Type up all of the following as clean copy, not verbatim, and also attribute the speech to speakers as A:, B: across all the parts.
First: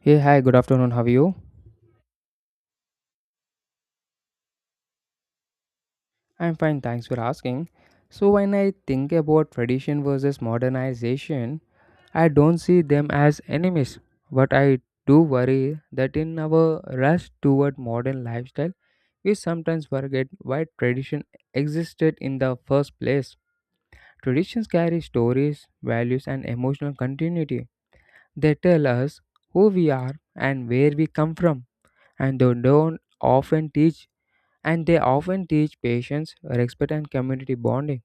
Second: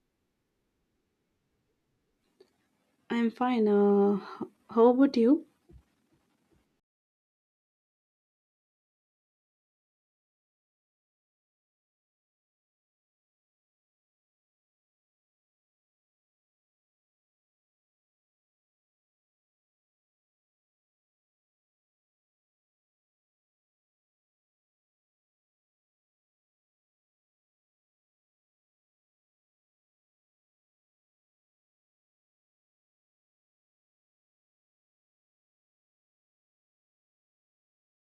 A: Hey, hi, good afternoon. How are you?
B: I'm fine. How about you?
A: I'm fine, thanks for asking. So, when I think about tradition versus modernization, I don't see them as enemies, but I do worry that in our rush toward modern lifestyle, we sometimes forget why tradition existed in the first place. Traditions carry stories, values, and emotional continuity. They tell us who we are and where we come from, and they don't often teach and they often teach patience, respect, and community bonding.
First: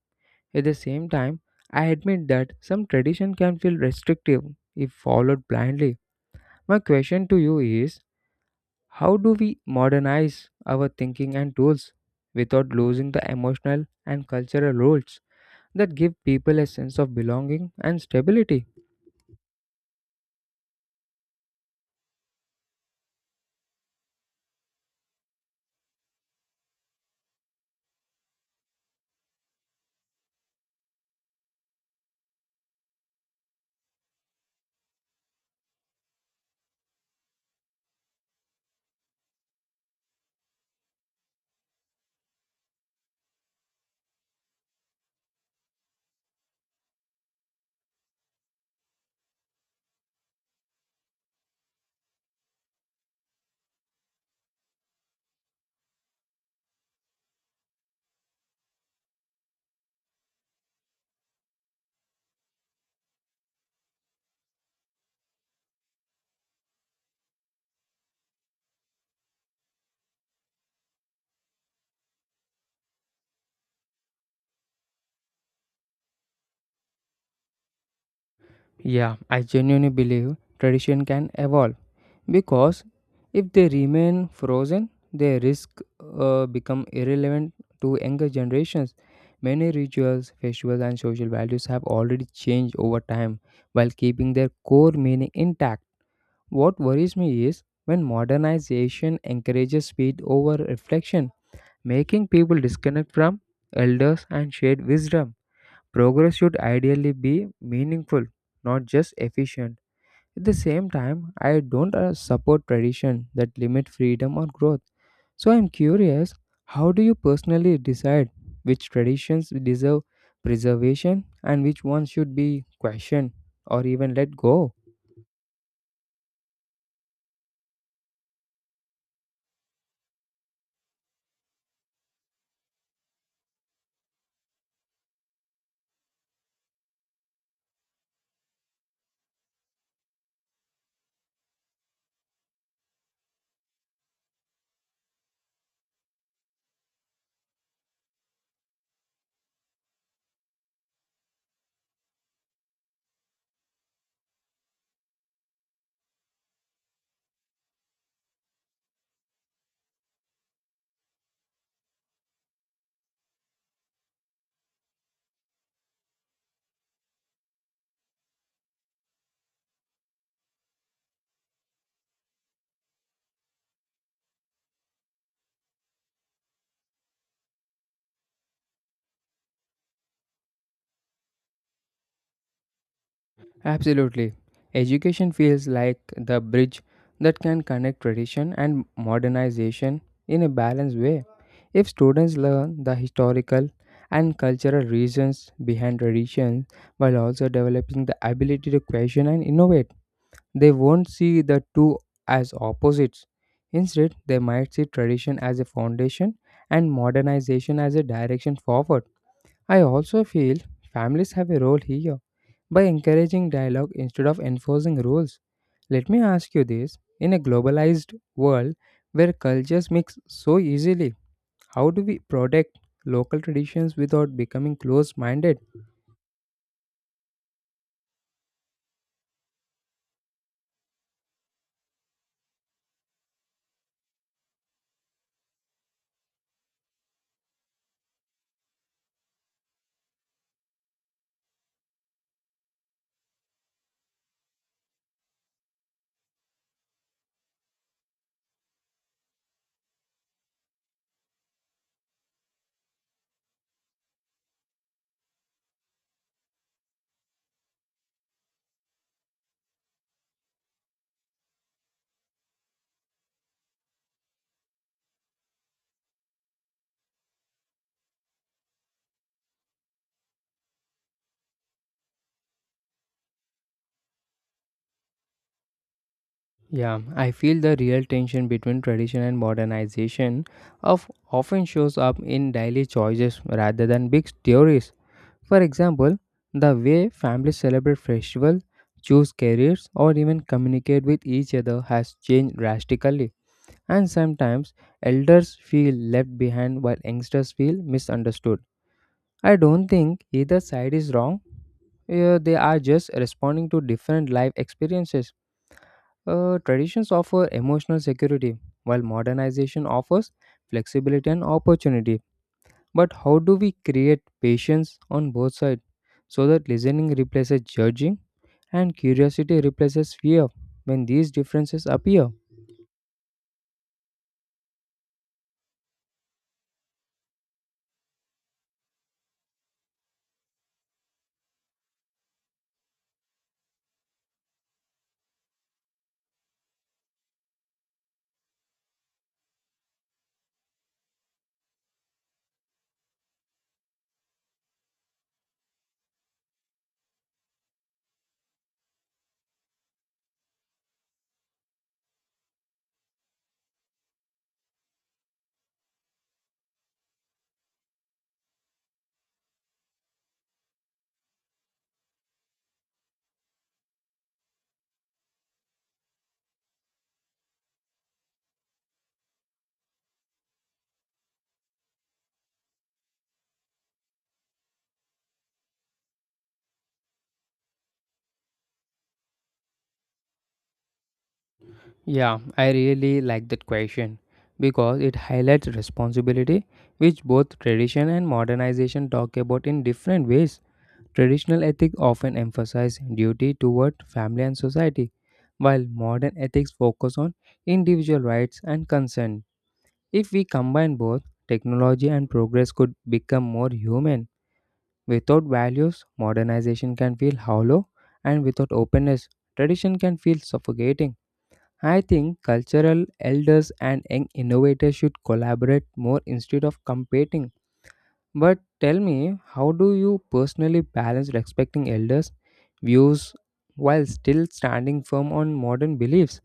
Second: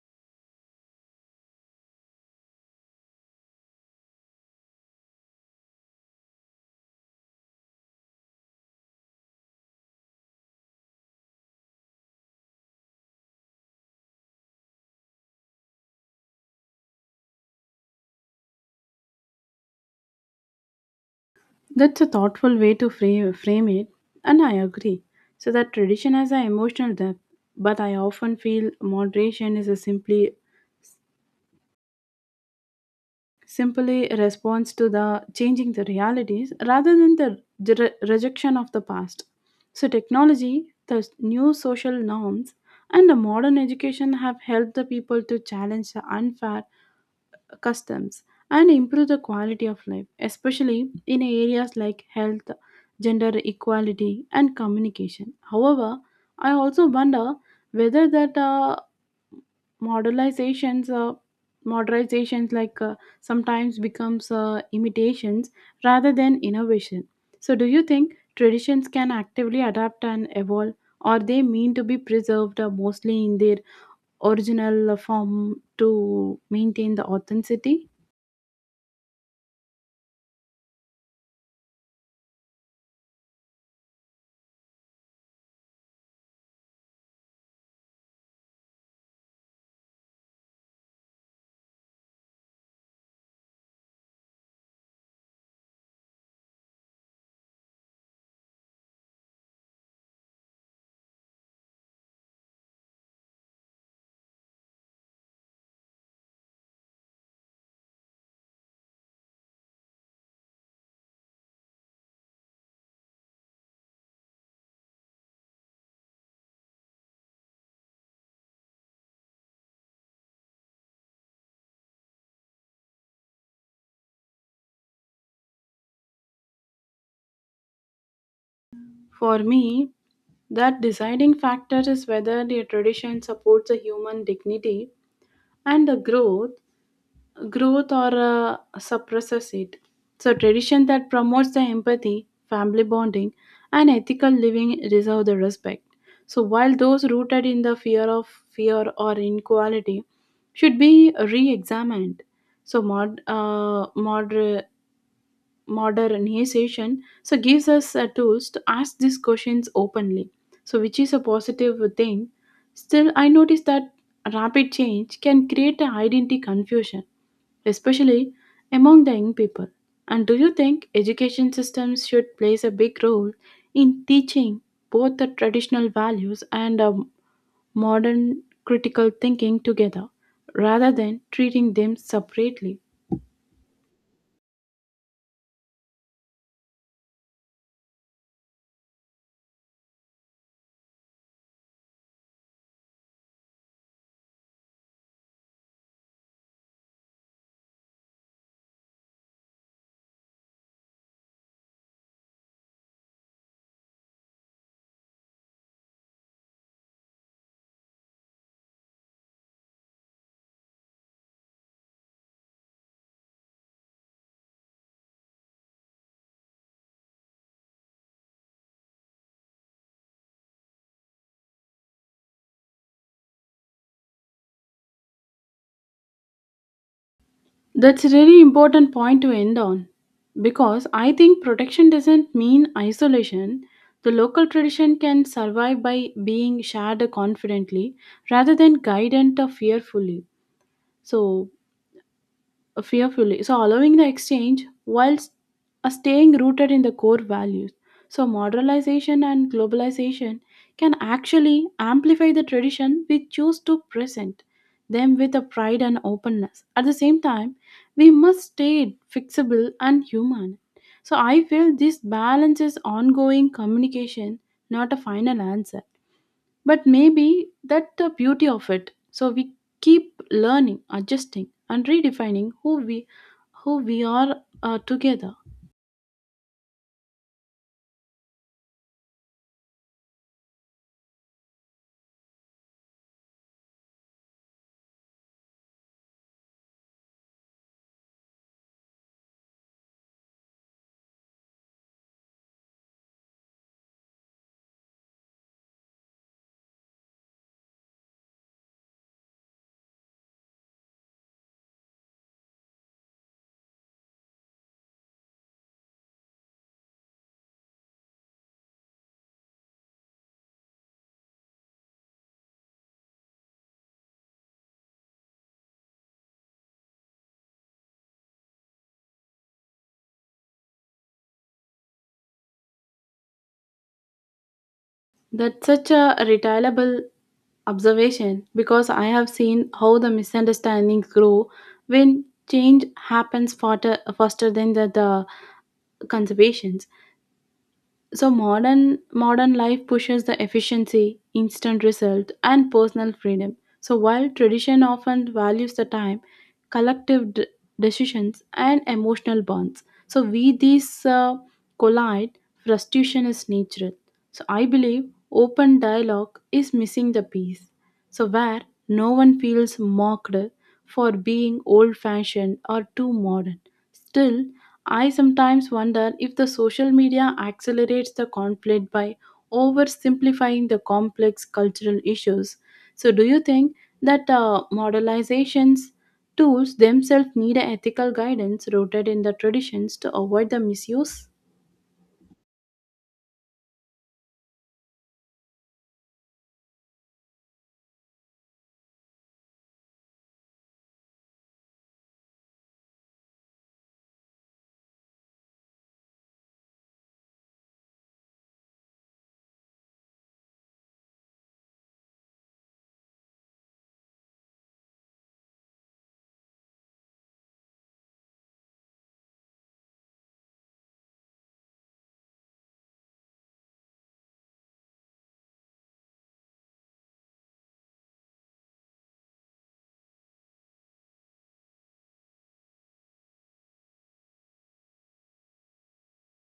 A: At the same time, I admit that some tradition can feel restrictive if followed blindly. My question to you is, how do we modernize our thinking and tools without losing the emotional and cultural roots that give people a sense of belonging and stability?
B: That's a thoughtful way to frame it, and I agree. So, that tradition has an emotional depth, but I often feel moderation is a simply simply a response to the changing the realities rather than the rejection of the past. So, technology, the new social norms, and the modern education have helped the people to challenge the unfair customs, and improve the quality of life, especially in areas like health, gender equality, and communication. However, I also wonder whether that modelizations, modernizations like sometimes becomes imitations rather than innovation. So, do you think traditions can actively adapt and evolve, or they mean to be preserved mostly in their original form to maintain the authenticity?
A: Yeah, I genuinely believe tradition can evolve, because if they remain frozen they risk become irrelevant to younger generations. Many rituals, festivals, and social values have already changed over time while keeping their core meaning intact. What worries me is when modernization encourages speed over reflection, making people disconnect from elders and shared wisdom. Progress should ideally be meaningful, not just efficient. At the same time, I don't support tradition that limit freedom or growth. So I'm curious, how do you personally decide which traditions deserve preservation and which ones should be questioned or even let go?
B: For me, that deciding factor is whether the tradition supports a human dignity and the growth or suppresses it. So tradition that promotes the empathy, family bonding, and ethical living deserve the respect, so while those rooted in the fear or inequality should be re-examined. So modernization so gives us tools to ask these questions openly, so which is a positive thing. Still, I notice that rapid change can create a identity confusion, especially among the young people. And do you think education systems should plays a big role in teaching both the traditional values and modern critical thinking together rather than treating them separately?
A: Absolutely. Education feels like the bridge that can connect tradition and modernization in a balanced way. If students learn the historical and cultural reasons behind traditions while also developing the ability to question and innovate, they won't see the two as opposites. Instead, they might see tradition as a foundation and modernization as a direction forward. I also feel families have a role here by encouraging dialogue instead of enforcing rules. Let me ask you this, in a globalized world where cultures mix so easily, how do we protect local traditions without becoming close minded?
B: That's a really important point to end on because I think protection doesn't mean isolation. The local tradition can survive by being shared confidently rather than guided or fearfully. So, fearfully. So, allowing the exchange whilst staying rooted in the core values. So, modernization and globalization can actually amplify the tradition we choose to present them with a pride and openness. At the same time, we must stay fixable and human. So, I feel this balance is ongoing communication, not a final answer. But maybe that's the beauty of it. So we keep learning, adjusting, and redefining who we are together.
A: Yeah, I feel the real tension between tradition and modernization of often shows up in daily choices rather than big theories. For example, the way families celebrate festivals, choose careers, or even communicate with each other has changed drastically, and sometimes elders feel left behind while youngsters feel misunderstood. I don't think either side is wrong. They are just responding to different life experiences. Traditions offer emotional security, while modernization offers flexibility and opportunity. But how do we create patience on both sides so that listening replaces judging and curiosity replaces fear when these differences appear?
B: That's such a retailable observation because I have seen how the misunderstandings grow when change happens faster than the conservations. So modern life pushes the efficiency, instant result, and personal freedom. So while tradition often values the time, collective decisions, and emotional bonds, so we these collide. Frustration is natural. So I believe open dialogue is missing the piece. So where no one feels mocked for being old-fashioned or too modern. Still, I sometimes wonder if the social media accelerates the conflict by oversimplifying the complex cultural issues. So, do you think that modelizations tools themselves need a ethical guidance rooted in the traditions to avoid the misuse?
A: Yeah, I really like that question because it highlights responsibility, which both tradition and modernization talk about in different ways. Traditional ethics often emphasize duty toward family and society, while modern ethics focus on individual rights and consent. If we combine both, technology and progress could become more human. Without values, modernization can feel hollow, and without openness, tradition can feel suffocating. I think cultural elders and young innovators should collaborate more instead of competing. But tell me, how do you personally balance respecting elders' views while still standing firm on modern beliefs?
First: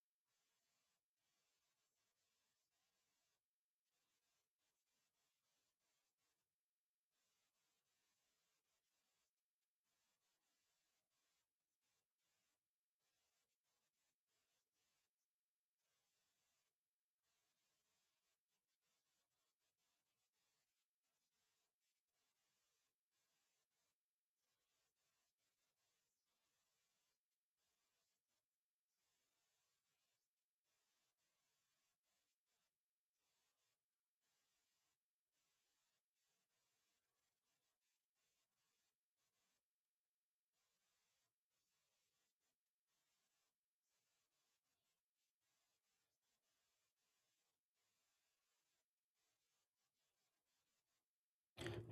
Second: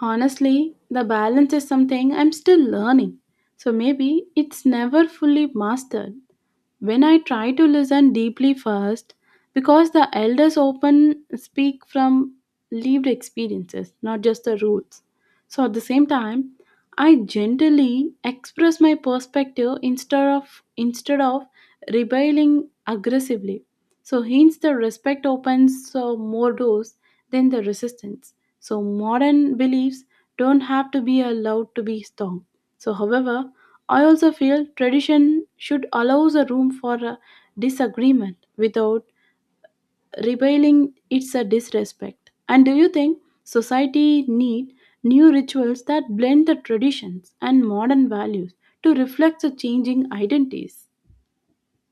B: Honestly, the balance is something I'm still learning. So maybe it's never fully mastered, when I try to listen deeply first, because the elders often speak from lived experiences, not just the rules. So at the same time, I gently express my perspective instead of rebelling aggressively. So hence the respect opens so more doors than the resistance. So modern beliefs don't have to be allowed to be strong. So however, I also feel tradition should allow the room for a disagreement without rebelling its a disrespect. And do you think society need new rituals that blend the traditions and modern values to reflect the changing identities?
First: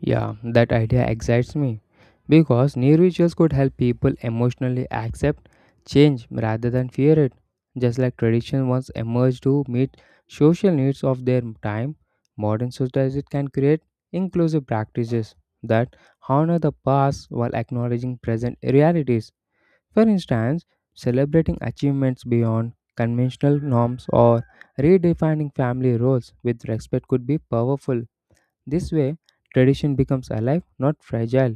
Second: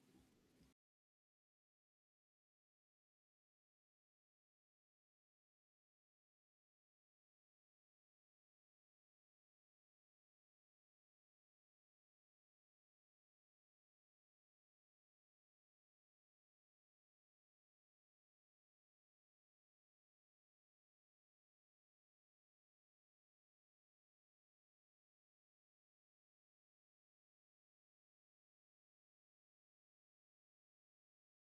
A: Yeah, that idea excites me because new rituals could help people emotionally accept change rather than fear it. Just like tradition once emerged to meet social needs of their time, modern societies can create inclusive practices that honor the past while acknowledging present realities. For instance, celebrating achievements beyond conventional norms or redefining family roles with respect could be powerful. This way, tradition becomes alive, not fragile.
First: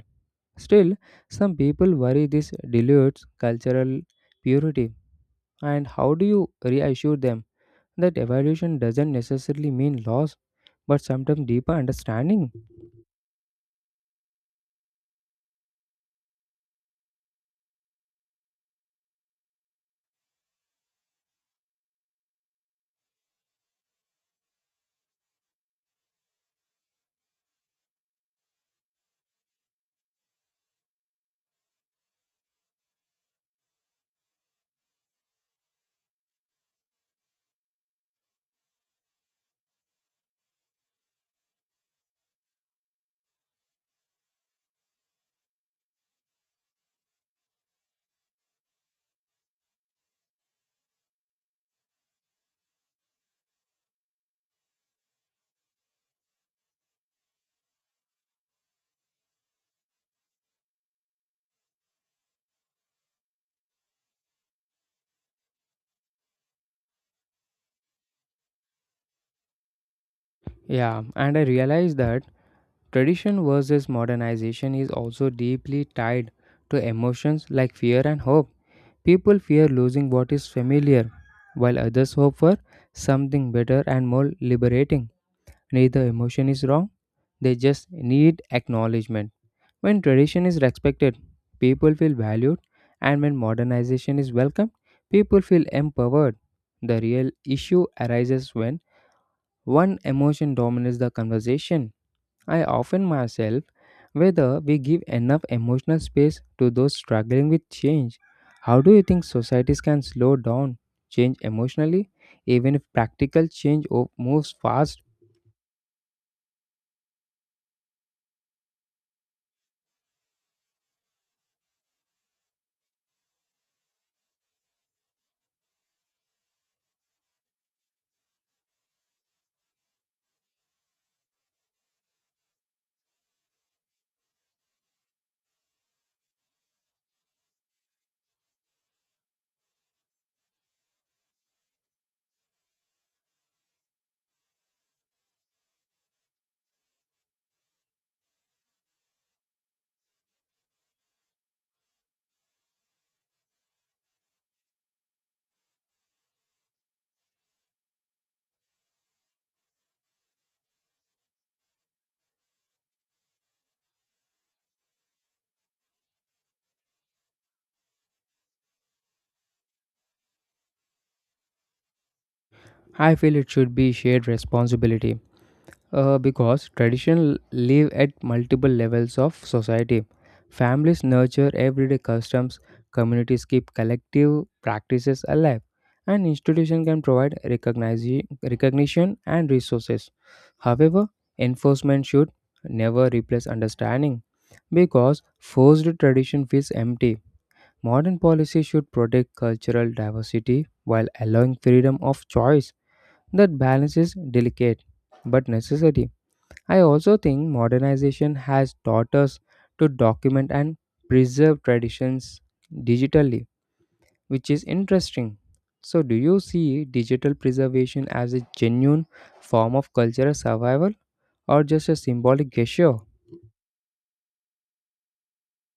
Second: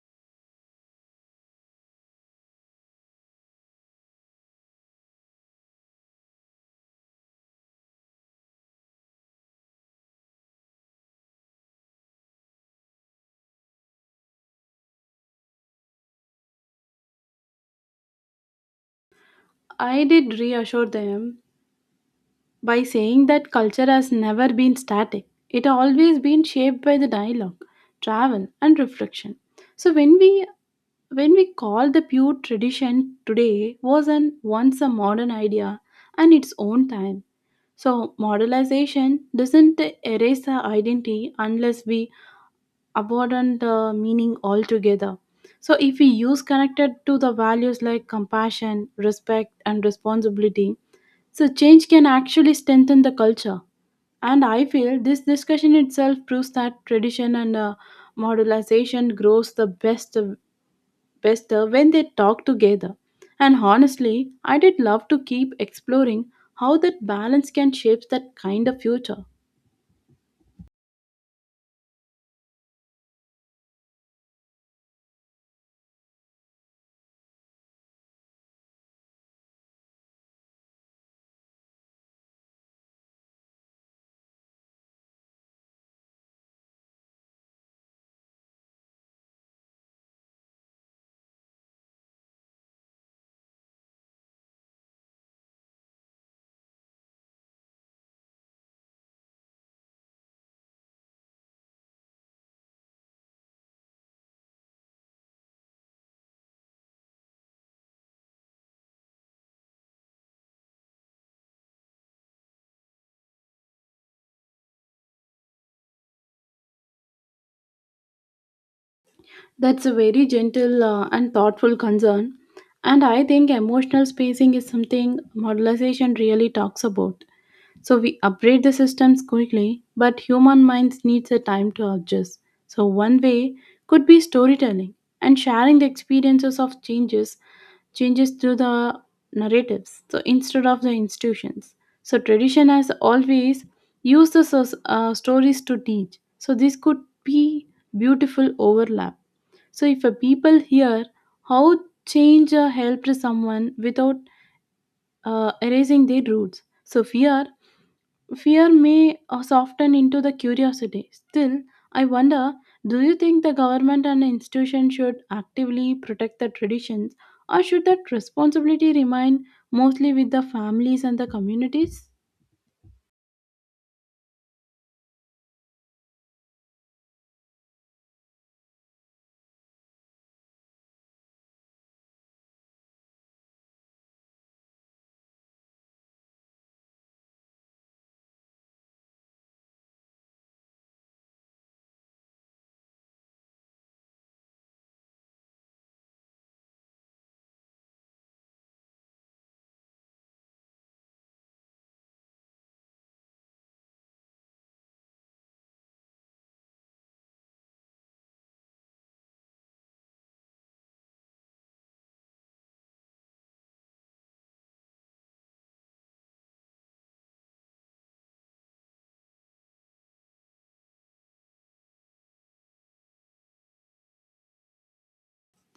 A: Still, some people worry this dilutes cultural purity. And how do you reassure them that evolution doesn't necessarily mean loss, but sometimes deeper understanding?
B: I did reassure them by saying that culture has never been static. It always been shaped by the dialogue, travel and reflection. So when we call the pure tradition today was an once a modern idea and its own time, so modernization doesn't erase the identity unless we abandon the meaning altogether. So if we use connected to the values like compassion, respect, and responsibility, so change can actually strengthen the culture. And I feel this discussion itself proves that tradition and modernization grows the best better when they talk together. And honestly, I did love to keep exploring how that balance can shape that kind of future.
A: Yeah, and I realized that tradition versus modernization is also deeply tied to emotions like fear and hope. People fear losing what is familiar, while others hope for something better and more liberating. Neither emotion is wrong, they just need acknowledgement. When tradition is respected, people feel valued, and when modernization is welcomed, people feel empowered. The real issue arises when one emotion dominates the conversation. I often myself whether we give enough emotional space to those struggling with change. How do you think societies can slow down change emotionally, even if practical change moves fast?
B: That's a very gentle and thoughtful concern. And I think emotional spacing is something modelization really talks about. So we upgrade the systems quickly, but human minds needs a time to adjust. So one way could be storytelling and sharing the experiences of changes through the narratives, so instead of the institutions. So tradition has always used the stories to teach, so this could be beautiful overlap. So if a people hear how change helped someone without erasing their roots, so fear may soften into the curiosity. Still, I wonder, do you think the government and institutions should actively protect the traditions, or should that responsibility remain mostly with the families and the communities?
A: I feel it should be shared responsibility because tradition live at multiple levels of society. Families nurture everyday customs, communities keep collective practices alive, and institutions can provide recognition and resources. However, enforcement should never replace understanding because forced tradition feels empty. Modern policy should protect cultural diversity while allowing freedom of choice. That balance is delicate but necessary. I also think modernization has taught us to document and preserve traditions digitally, which is interesting. So, do you see digital preservation as a genuine form of cultural survival or just a symbolic gesture?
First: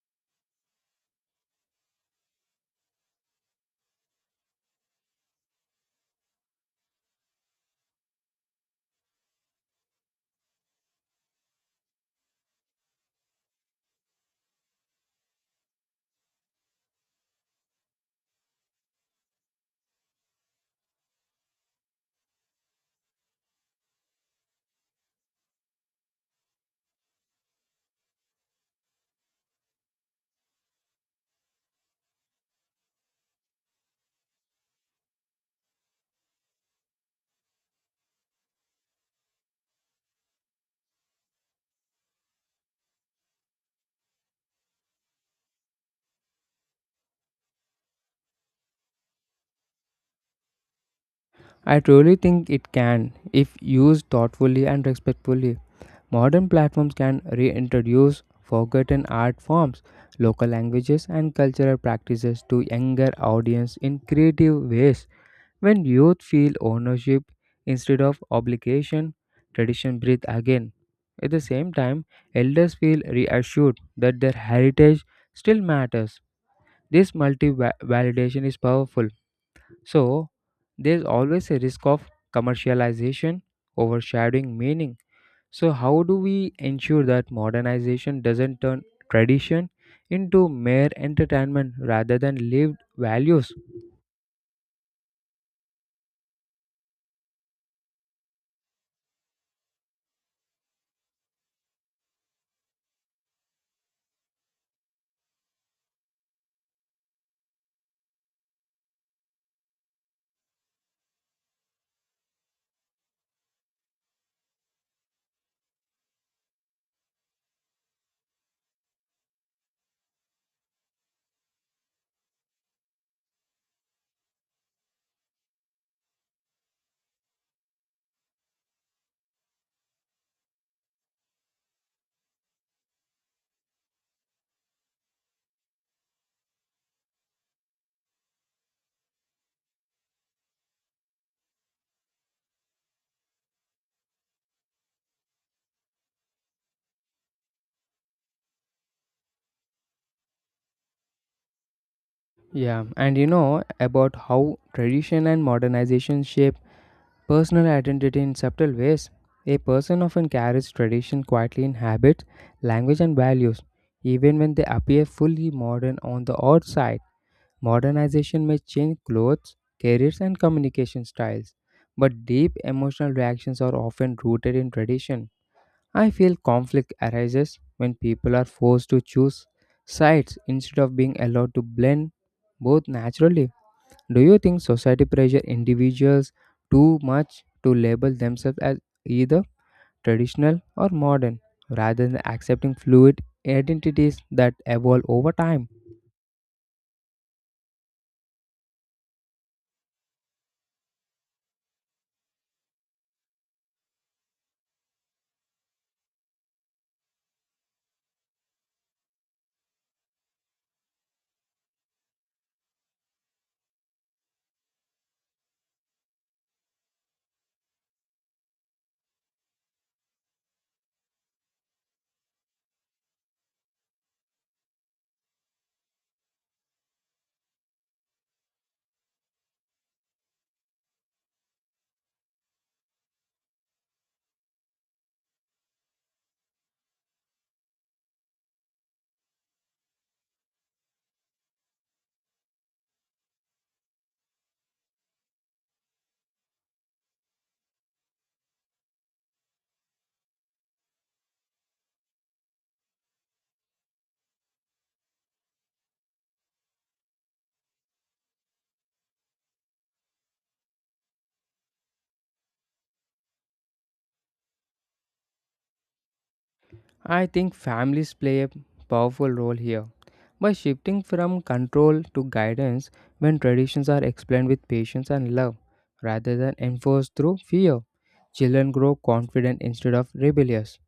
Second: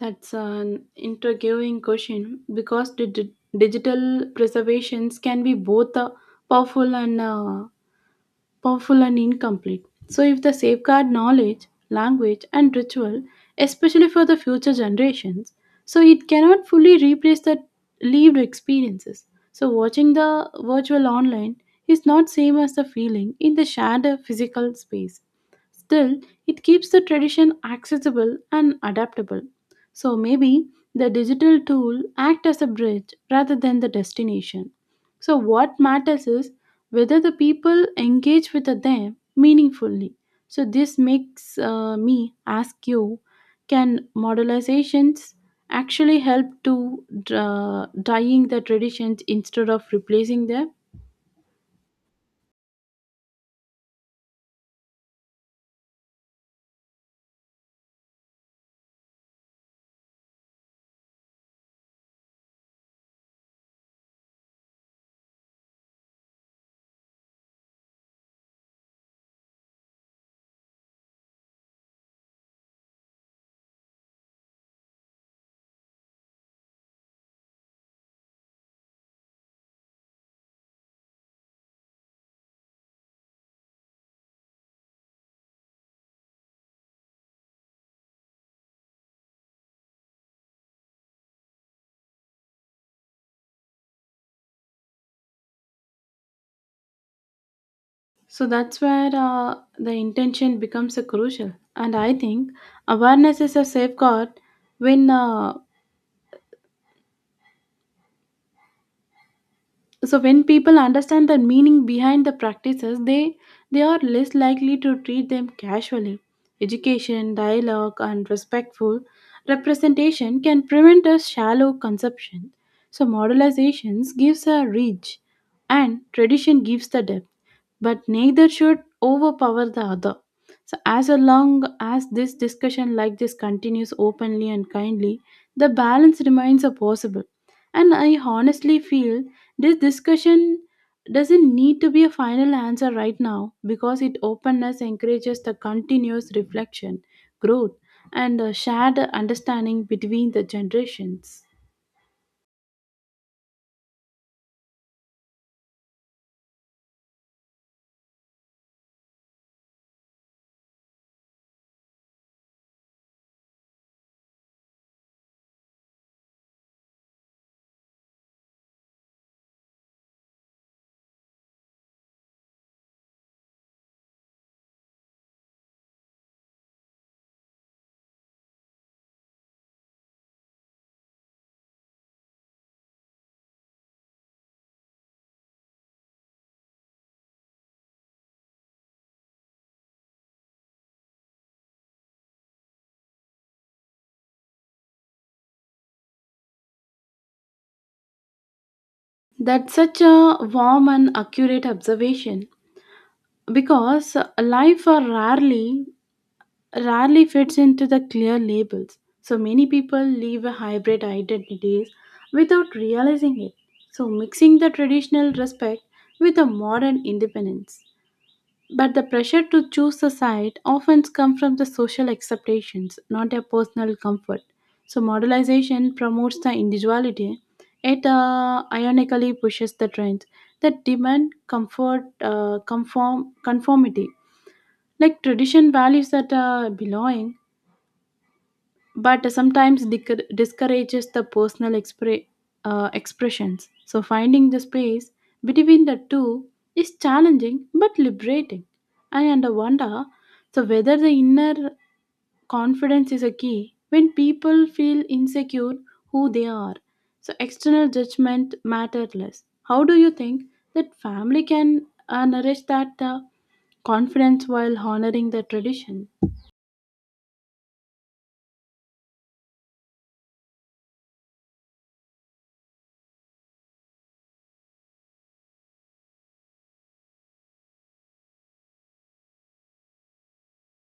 B: That's an intriguing question because digital preservations can be both powerful and uh, powerful and incomplete. So, if the safeguard knowledge, language, and ritual, especially for the future generations, so it cannot fully replace the lived experiences. So, watching the virtual online is not same as the feeling in the shared physical space. Still, it keeps the tradition accessible and adaptable. So maybe the digital tool act as a bridge rather than the destination. So what matters is whether the people engage with them meaningfully. So this makes me ask you, can modelizations actually help to dying the traditions instead of replacing them?
A: I truly think it can if used thoughtfully and respectfully. Modern platforms can reintroduce forgotten art forms, local languages, and cultural practices to younger audience in creative ways. When youth feel ownership instead of obligation, tradition breathes again. At the same time, elders feel reassured that their heritage still matters. This multi validation is powerful. So, there's always a risk of commercialization overshadowing meaning. So, how do we ensure that modernization doesn't turn tradition into mere entertainment rather than lived values?
B: So that's where the intention becomes a crucial. And I think awareness is a safeguard when uh, when people understand the meaning behind the practices, they are less likely to treat them casually. Education, dialogue, and respectful representation can prevent a shallow conception. So modelizations gives a reach and tradition gives the depth, but neither should overpower the other. So, as long as this discussion like this continues openly and kindly, the balance remains a possible. And I honestly feel this discussion doesn't need to be a final answer right now because it openness encourages the continuous reflection, growth, and shared understanding between the generations.
A: Yeah, and you know about how tradition and modernization shape personal identity in subtle ways. A person often carries tradition quietly in habits, language, and values, even when they appear fully modern on the outside. Modernization may change clothes, careers, and communication styles, but deep emotional reactions are often rooted in tradition. I feel conflict arises when people are forced to choose sides instead of being allowed to blend both naturally. Do you think society pressure individuals too much to label themselves as either traditional or modern rather than accepting fluid identities that evolve over time?
B: That's such a warm and accurate observation because life are rarely fits into the clear labels. So many people live a hybrid identities without realizing it. So mixing the traditional respect with a modern independence. But the pressure to choose a side often comes from the social expectations, not a personal comfort. So modernization promotes the individuality. It ironically pushes the trends that demand comfort, conformity. Like tradition values that belonging, but sometimes discourages the personal expressions. So, finding the space between the two is challenging but liberating. And I wonder so whether the inner confidence is a key when people feel insecure who they are. So, external judgment matter less. How do you think that family can nourish that confidence while honoring the tradition?
A: I think families play a powerful role here, by shifting from control to guidance. When traditions are explained with patience and love rather than enforced through fear, children grow confident instead of rebellious.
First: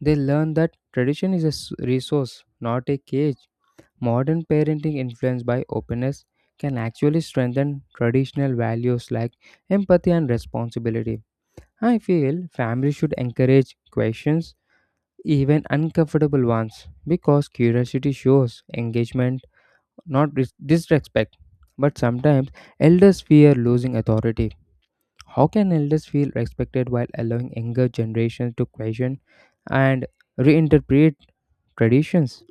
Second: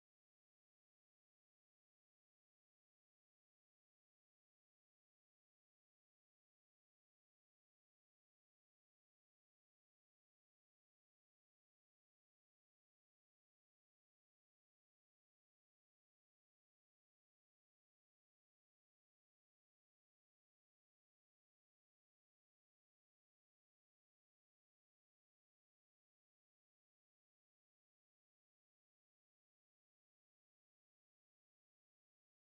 A: They learn that tradition is a resource, not a cage. Modern parenting influenced by openness can actually strengthen traditional values like empathy and responsibility. I feel families should encourage questions, even uncomfortable ones, because curiosity shows engagement, not disrespect. But sometimes elders fear losing authority. How can elders feel respected while allowing younger generations to question and reinterpret traditions?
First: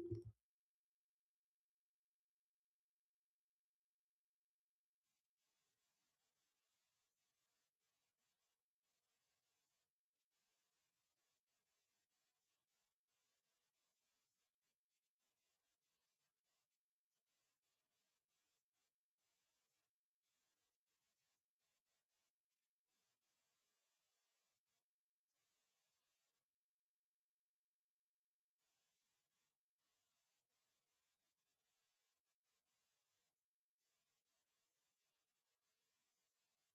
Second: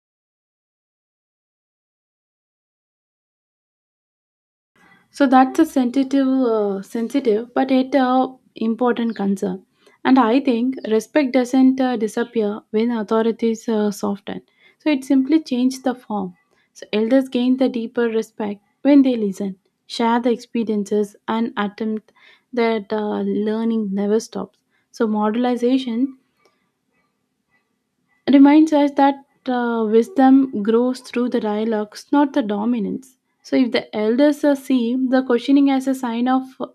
B: So that's a sensitive, but yet important concern. And I think respect doesn't disappear when authorities soften. So it simply changes the form. So elders gain the deeper respect when they listen, share the experiences, and attempt that learning never stops. So modernization reminds us that wisdom grows through the dialogues, not the dominance. So, if the elders see the questioning as a sign of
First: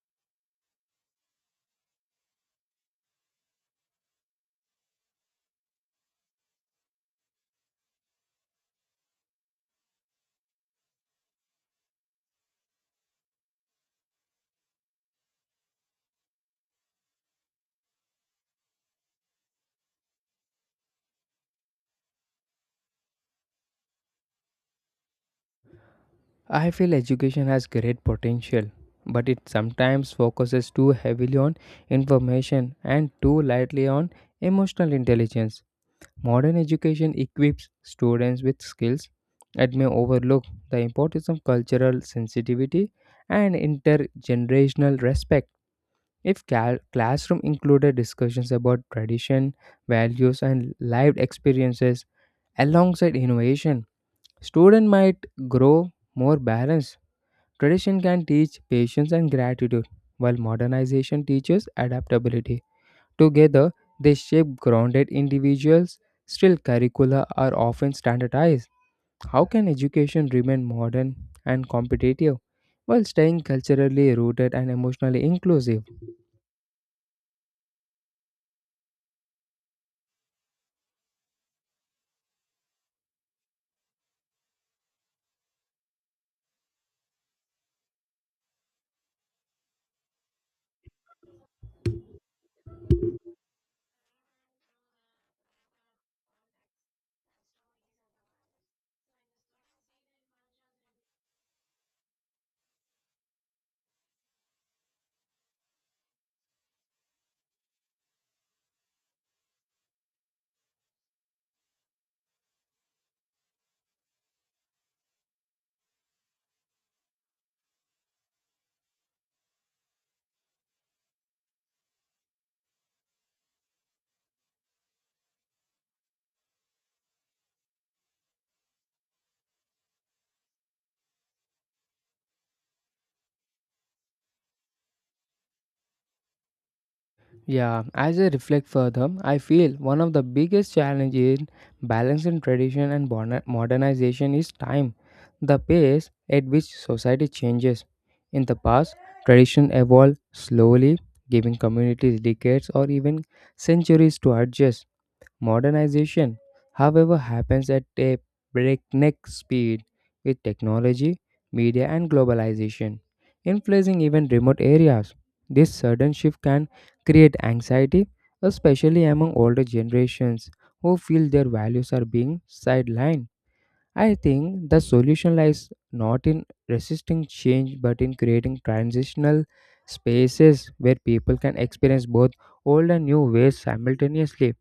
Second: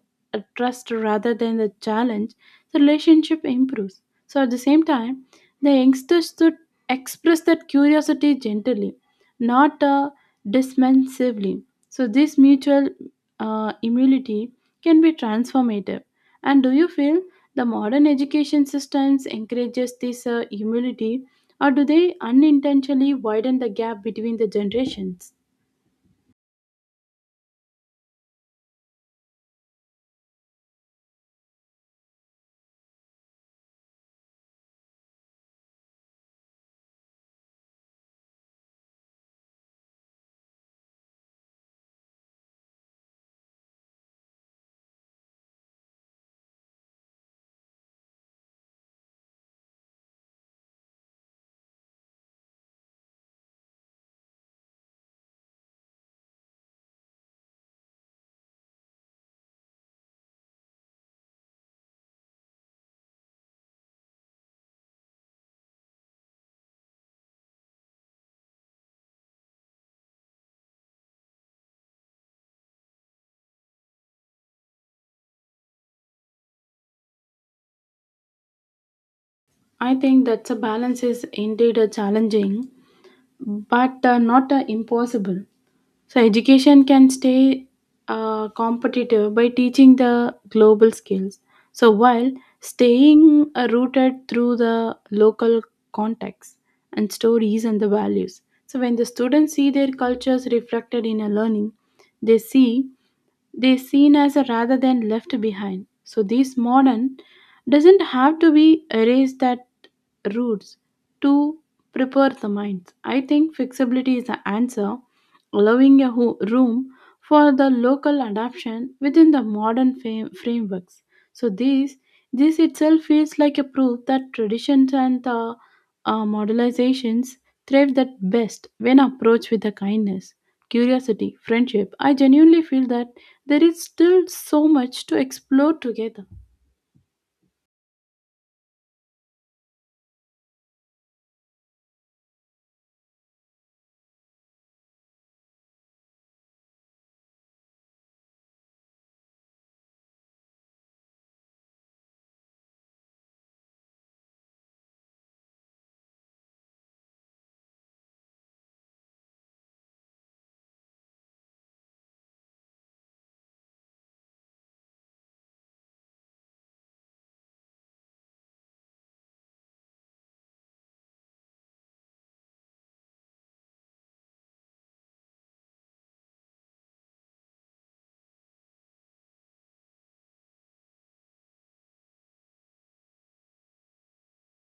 B: trust rather than the challenge, the relationship improves. So, at the same time, the youngsters should express that curiosity gently, not dismissively. So, this mutual immunity can be transformative. And do you feel the modern education systems encourages this humility, or do they unintentionally widen the gap between the generations?
A: I feel education has great potential, but it sometimes focuses too heavily on information and too lightly on emotional intelligence. Modern education equips students with skills that may overlook the importance of cultural sensitivity and intergenerational respect. If classroom included discussions about tradition, values, and lived experiences alongside innovation, students might grow more balanced. Tradition can teach patience and gratitude, while modernization teaches adaptability. Together, they shape grounded individuals. Still, curricula are often standardized. How can education remain modern and competitive while staying culturally rooted and emotionally inclusive?
B: I think that the balance is indeed a challenging, but not impossible. So education can stay competitive by teaching the global skills. So while staying rooted through the local context and stories and the values. So when the students see their cultures reflected in a learning, they see they seen as a rather than left behind. So this modern doesn't have to be erased that roots to prepare the minds. I think flexibility is the answer, allowing a room for the local adoption within the modern frameworks. So this itself feels like a proof that traditions and the modelizations thrive that best when approached with the kindness, curiosity, friendship. I genuinely feel that there is still so much to explore together.
A: Yeah, as I reflect further, I feel one of the biggest challenges in balancing tradition and modernization is time, the pace at which society changes. In the past, tradition evolved slowly, giving communities decades or even centuries to adjust. Modernization, however, happens at a breakneck speed with technology, media, and globalization, influencing even remote areas. This sudden shift can create anxiety, especially among older generations who feel their values are being sidelined. I think the solution lies not in resisting change but in creating transitional spaces where people can experience both old and new ways simultaneously.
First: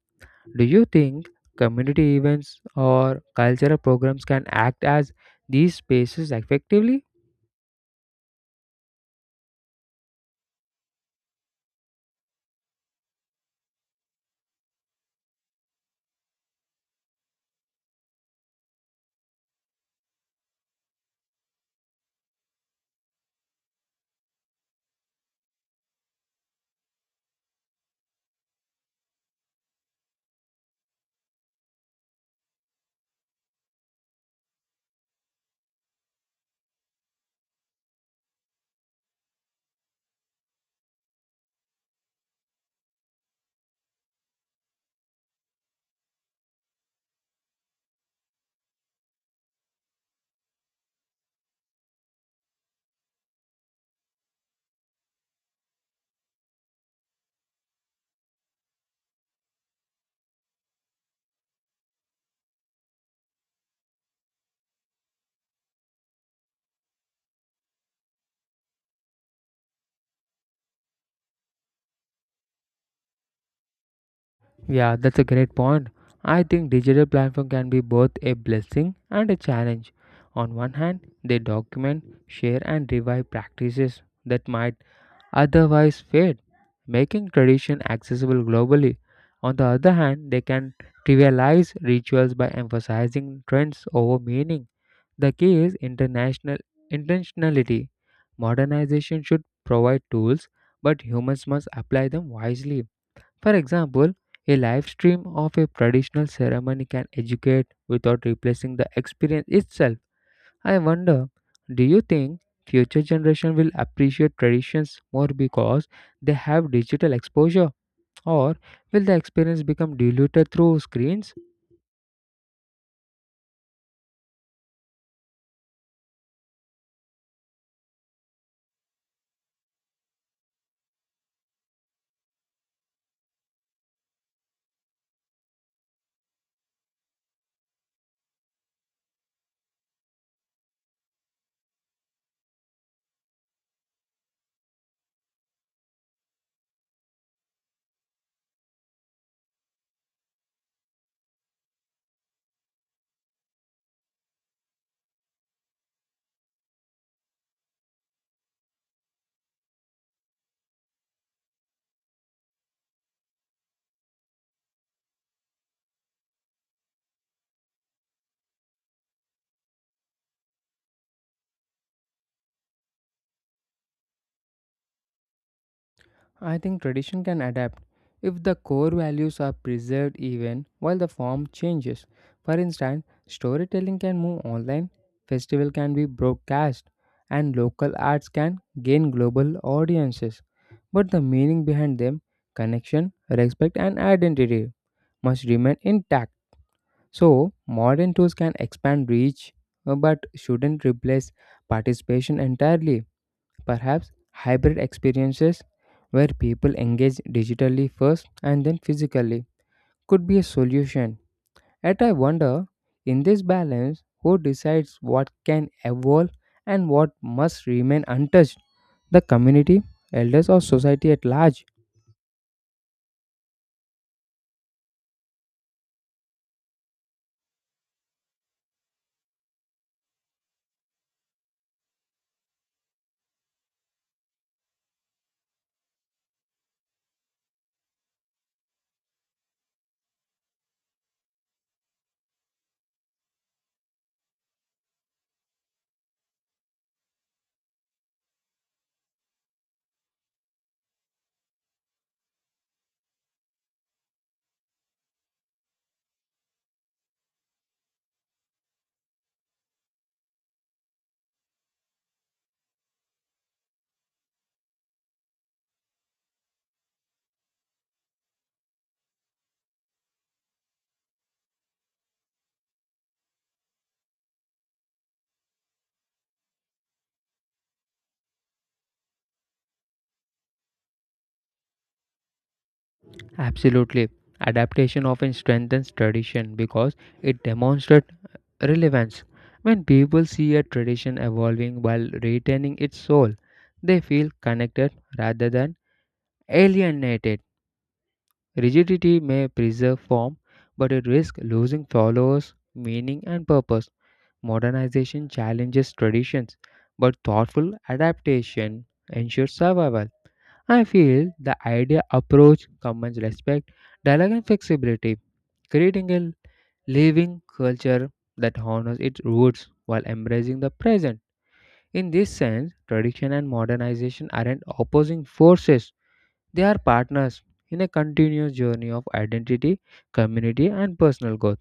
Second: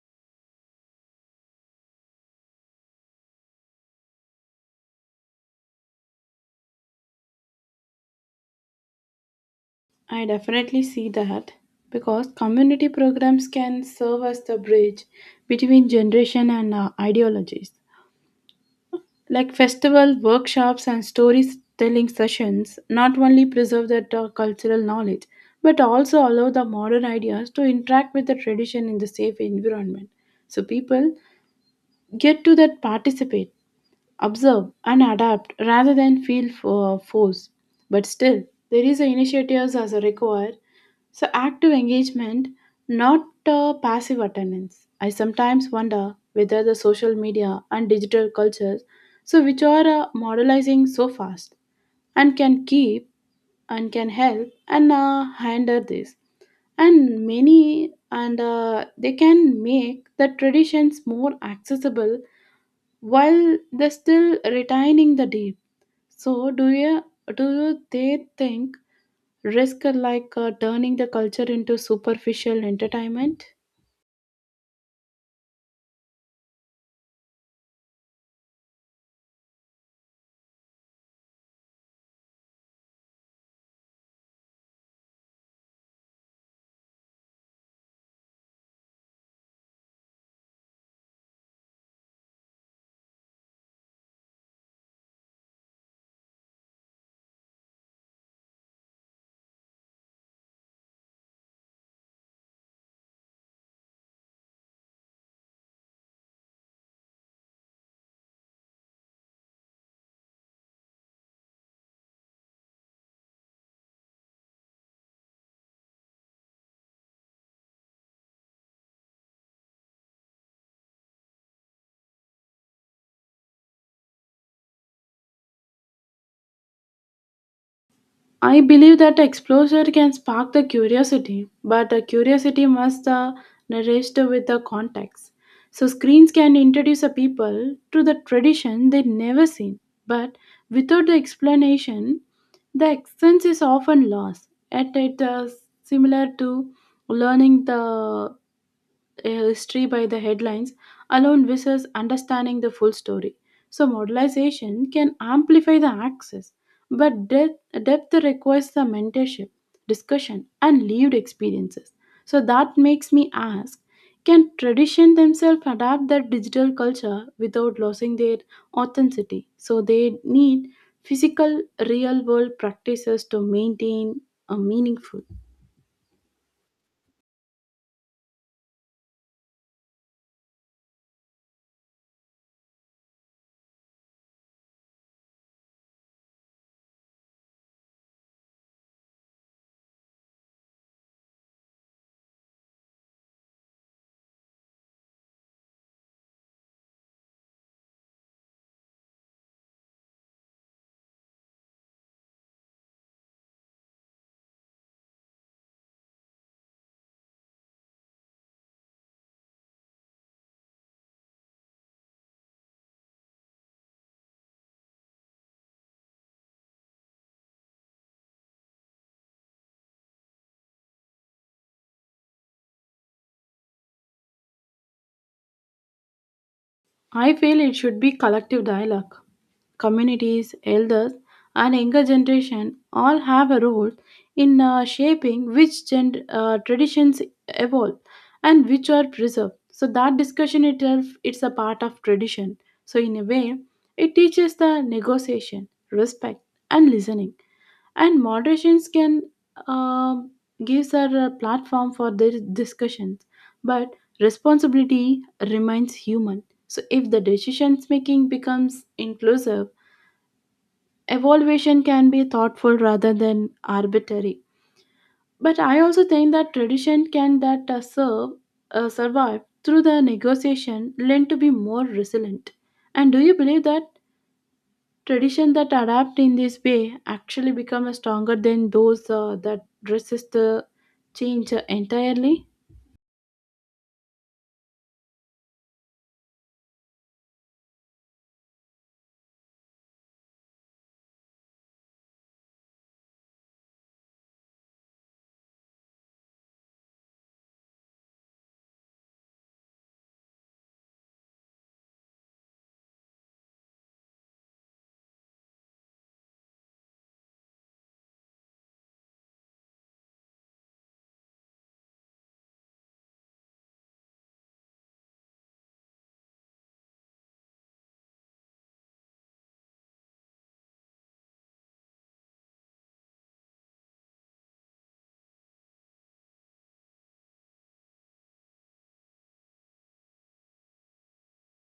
A: Do you think community events or cultural programs can act as these spaces effectively?
B: I definitely see that because community programs can serve as the bridge between generation and ideologies. Like festival workshops and storytelling sessions not only preserve that cultural knowledge, but also allow the modern ideas to interact with the tradition in the safe environment. So people get to that participate, observe, and adapt rather than feel for force. But still, there is a initiatives as a required. So active engagement, not passive attendance. I sometimes wonder whether the social media and digital cultures, so which are modelizing so fast, and can keep and can help and hinder this, and many and they can make the traditions more accessible while they still retaining the deep. So, do you they think risk like turning the culture into superficial entertainment?
A: Yeah, that's a great point. I think digital platform can be both a blessing and a challenge. On one hand, they document, share and revive practices that might otherwise fade, making tradition accessible globally. On the other hand, they can trivialize rituals by emphasizing trends over meaning. The key is international intentionality. Modernization should provide tools, but humans must apply them wisely. For example, a live stream of a traditional ceremony can educate without replacing the experience itself. I wonder, do you think future generation will appreciate traditions more because they have digital exposure, or will the experience become diluted through screens?
B: I believe that exposure can spark the curiosity, but the curiosity must nourished with the context. So screens can introduce a people to the tradition they never seen, but without the explanation, the essence is often lost. At it similar to learning the a history by the headlines alone versus understanding the full story. So, modernization can amplify the access, but depth requires the mentorship, discussion, and lived experiences. So that makes me ask, can tradition themselves adapt their digital culture without losing their authenticity? So they need physical, real world practices to maintain a meaningful.
A: I think tradition can adapt if the core values are preserved even while the form changes. For instance, storytelling can move online, festival can be broadcast, and local arts can gain global audiences. But the meaning behind them, connection, respect and identity, must remain intact. So, modern tools can expand reach but shouldn't replace participation entirely. Perhaps hybrid experiences where people engage digitally first and then physically could be a solution. Yet, I wonder, in this balance, who decides what can evolve and what must remain untouched? The community, elders, or society at large?
B: I feel it should be collective dialogue. Communities, elders, and younger generation all have a role in shaping which traditions evolve and which are preserved. So that discussion itself, it's a part of tradition. So in a way, it teaches the negotiation, respect, and listening, and moderations can um gives her a platform for their discussions, but responsibility remains human. So if the decisions making becomes inclusive, evaluation can be thoughtful rather than arbitrary. But I also think that tradition can that serve survive through the negotiation lent to be more resilient. And do you believe that tradition that adapt in this way actually become stronger than those that resist the change entirely.
A: Absolutely. Adaptation often strengthens tradition because it demonstrates relevance. When people see a tradition evolving while retaining its soul, they feel connected rather than alienated. Rigidity may preserve form, but it risks losing followers, meaning, and purpose. Modernization challenges traditions, but thoughtful adaptation ensures survival. I feel the idea approach combines respect, dialogue, and flexibility, creating a living culture that honors its roots while embracing the present. In this sense, tradition and modernization aren't opposing forces, they are partners in a continuous journey of identity, community, and personal growth.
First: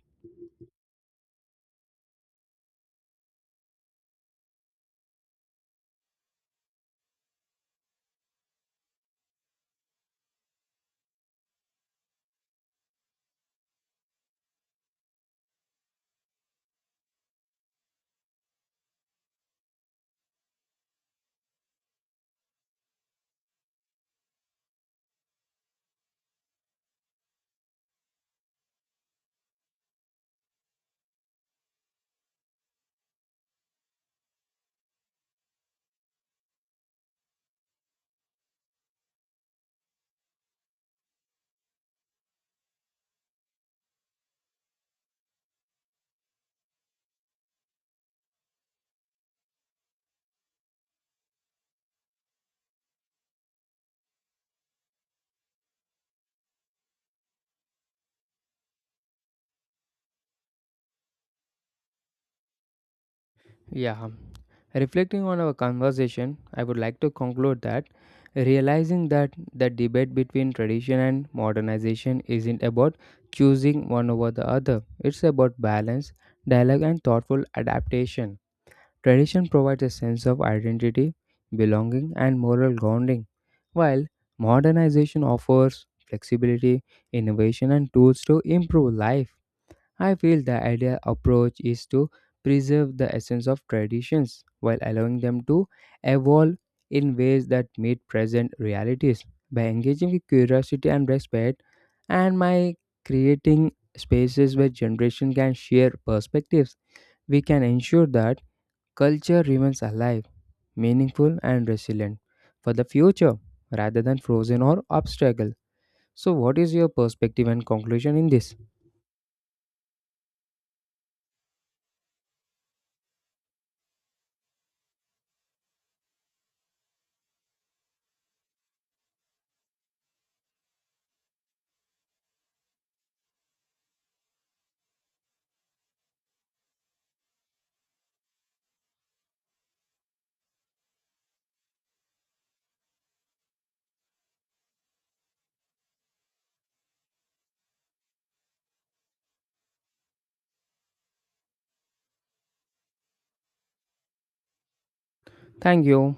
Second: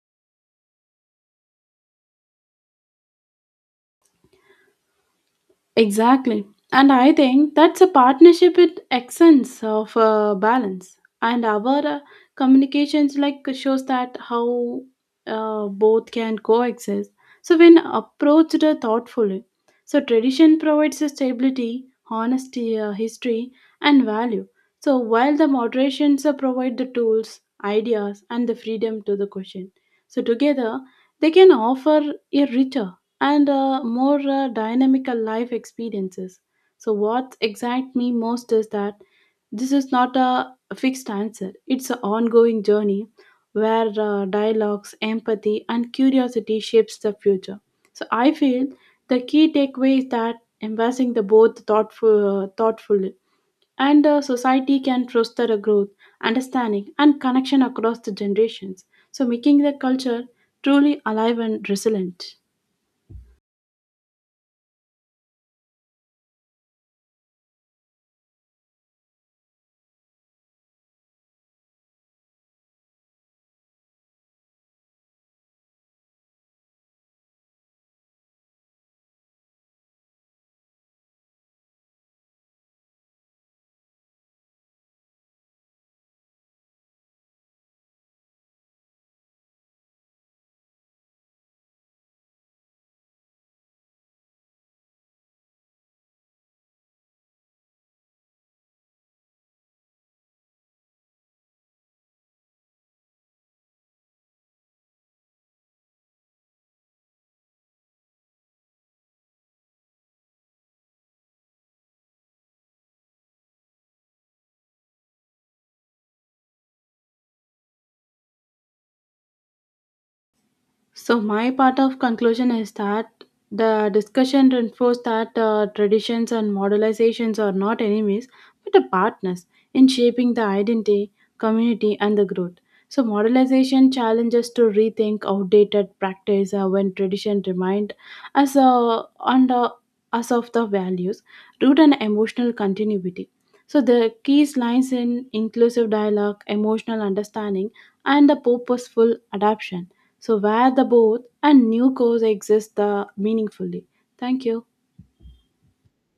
B: Exactly. And I think that's a partnership with accents of balance. And our communications like shows that how both can coexist. So when approached thoughtfully, so tradition provides a stability, honesty, history, and value. So while the moderations provide the tools, ideas, and the freedom to the question. So together, they can offer a richer and more dynamical life experiences. So, what excites me most is that this is not a fixed answer, it's an ongoing journey where dialogues, empathy, and curiosity shapes the future. So, I feel the key takeaway is that embracing the both thoughtfully and society can foster a growth, understanding, and connection across the generations. So, making the culture truly alive and resilient.
A: Yeah. Reflecting on our conversation, I would like to conclude that realizing that the debate between tradition and modernization isn't about choosing one over the other, it's about balance, dialogue, and thoughtful adaptation. Tradition provides a sense of identity, belonging, and moral grounding, while modernization offers flexibility, innovation, and tools to improve life. I feel the ideal approach is to preserve the essence of traditions while allowing them to evolve in ways that meet present realities. By engaging with curiosity and respect, and by creating spaces where generations can share perspectives, we can ensure that culture remains alive, meaningful, and resilient for the future rather than frozen or obstacle. So, what is your perspective and conclusion in this?
B: So my part of conclusion is that the discussion reinforced that traditions and modelizations are not enemies but are partners in shaping the identity, community, and the growth. So modelization challenges to rethink outdated practice when tradition remind us uh, and uh, us of the values, root, and emotional continuity. So the keys lies in inclusive dialogue, emotional understanding, and the purposeful adaptation so where the both and new coexist the meaningfully. Thank you.
A: Thank you.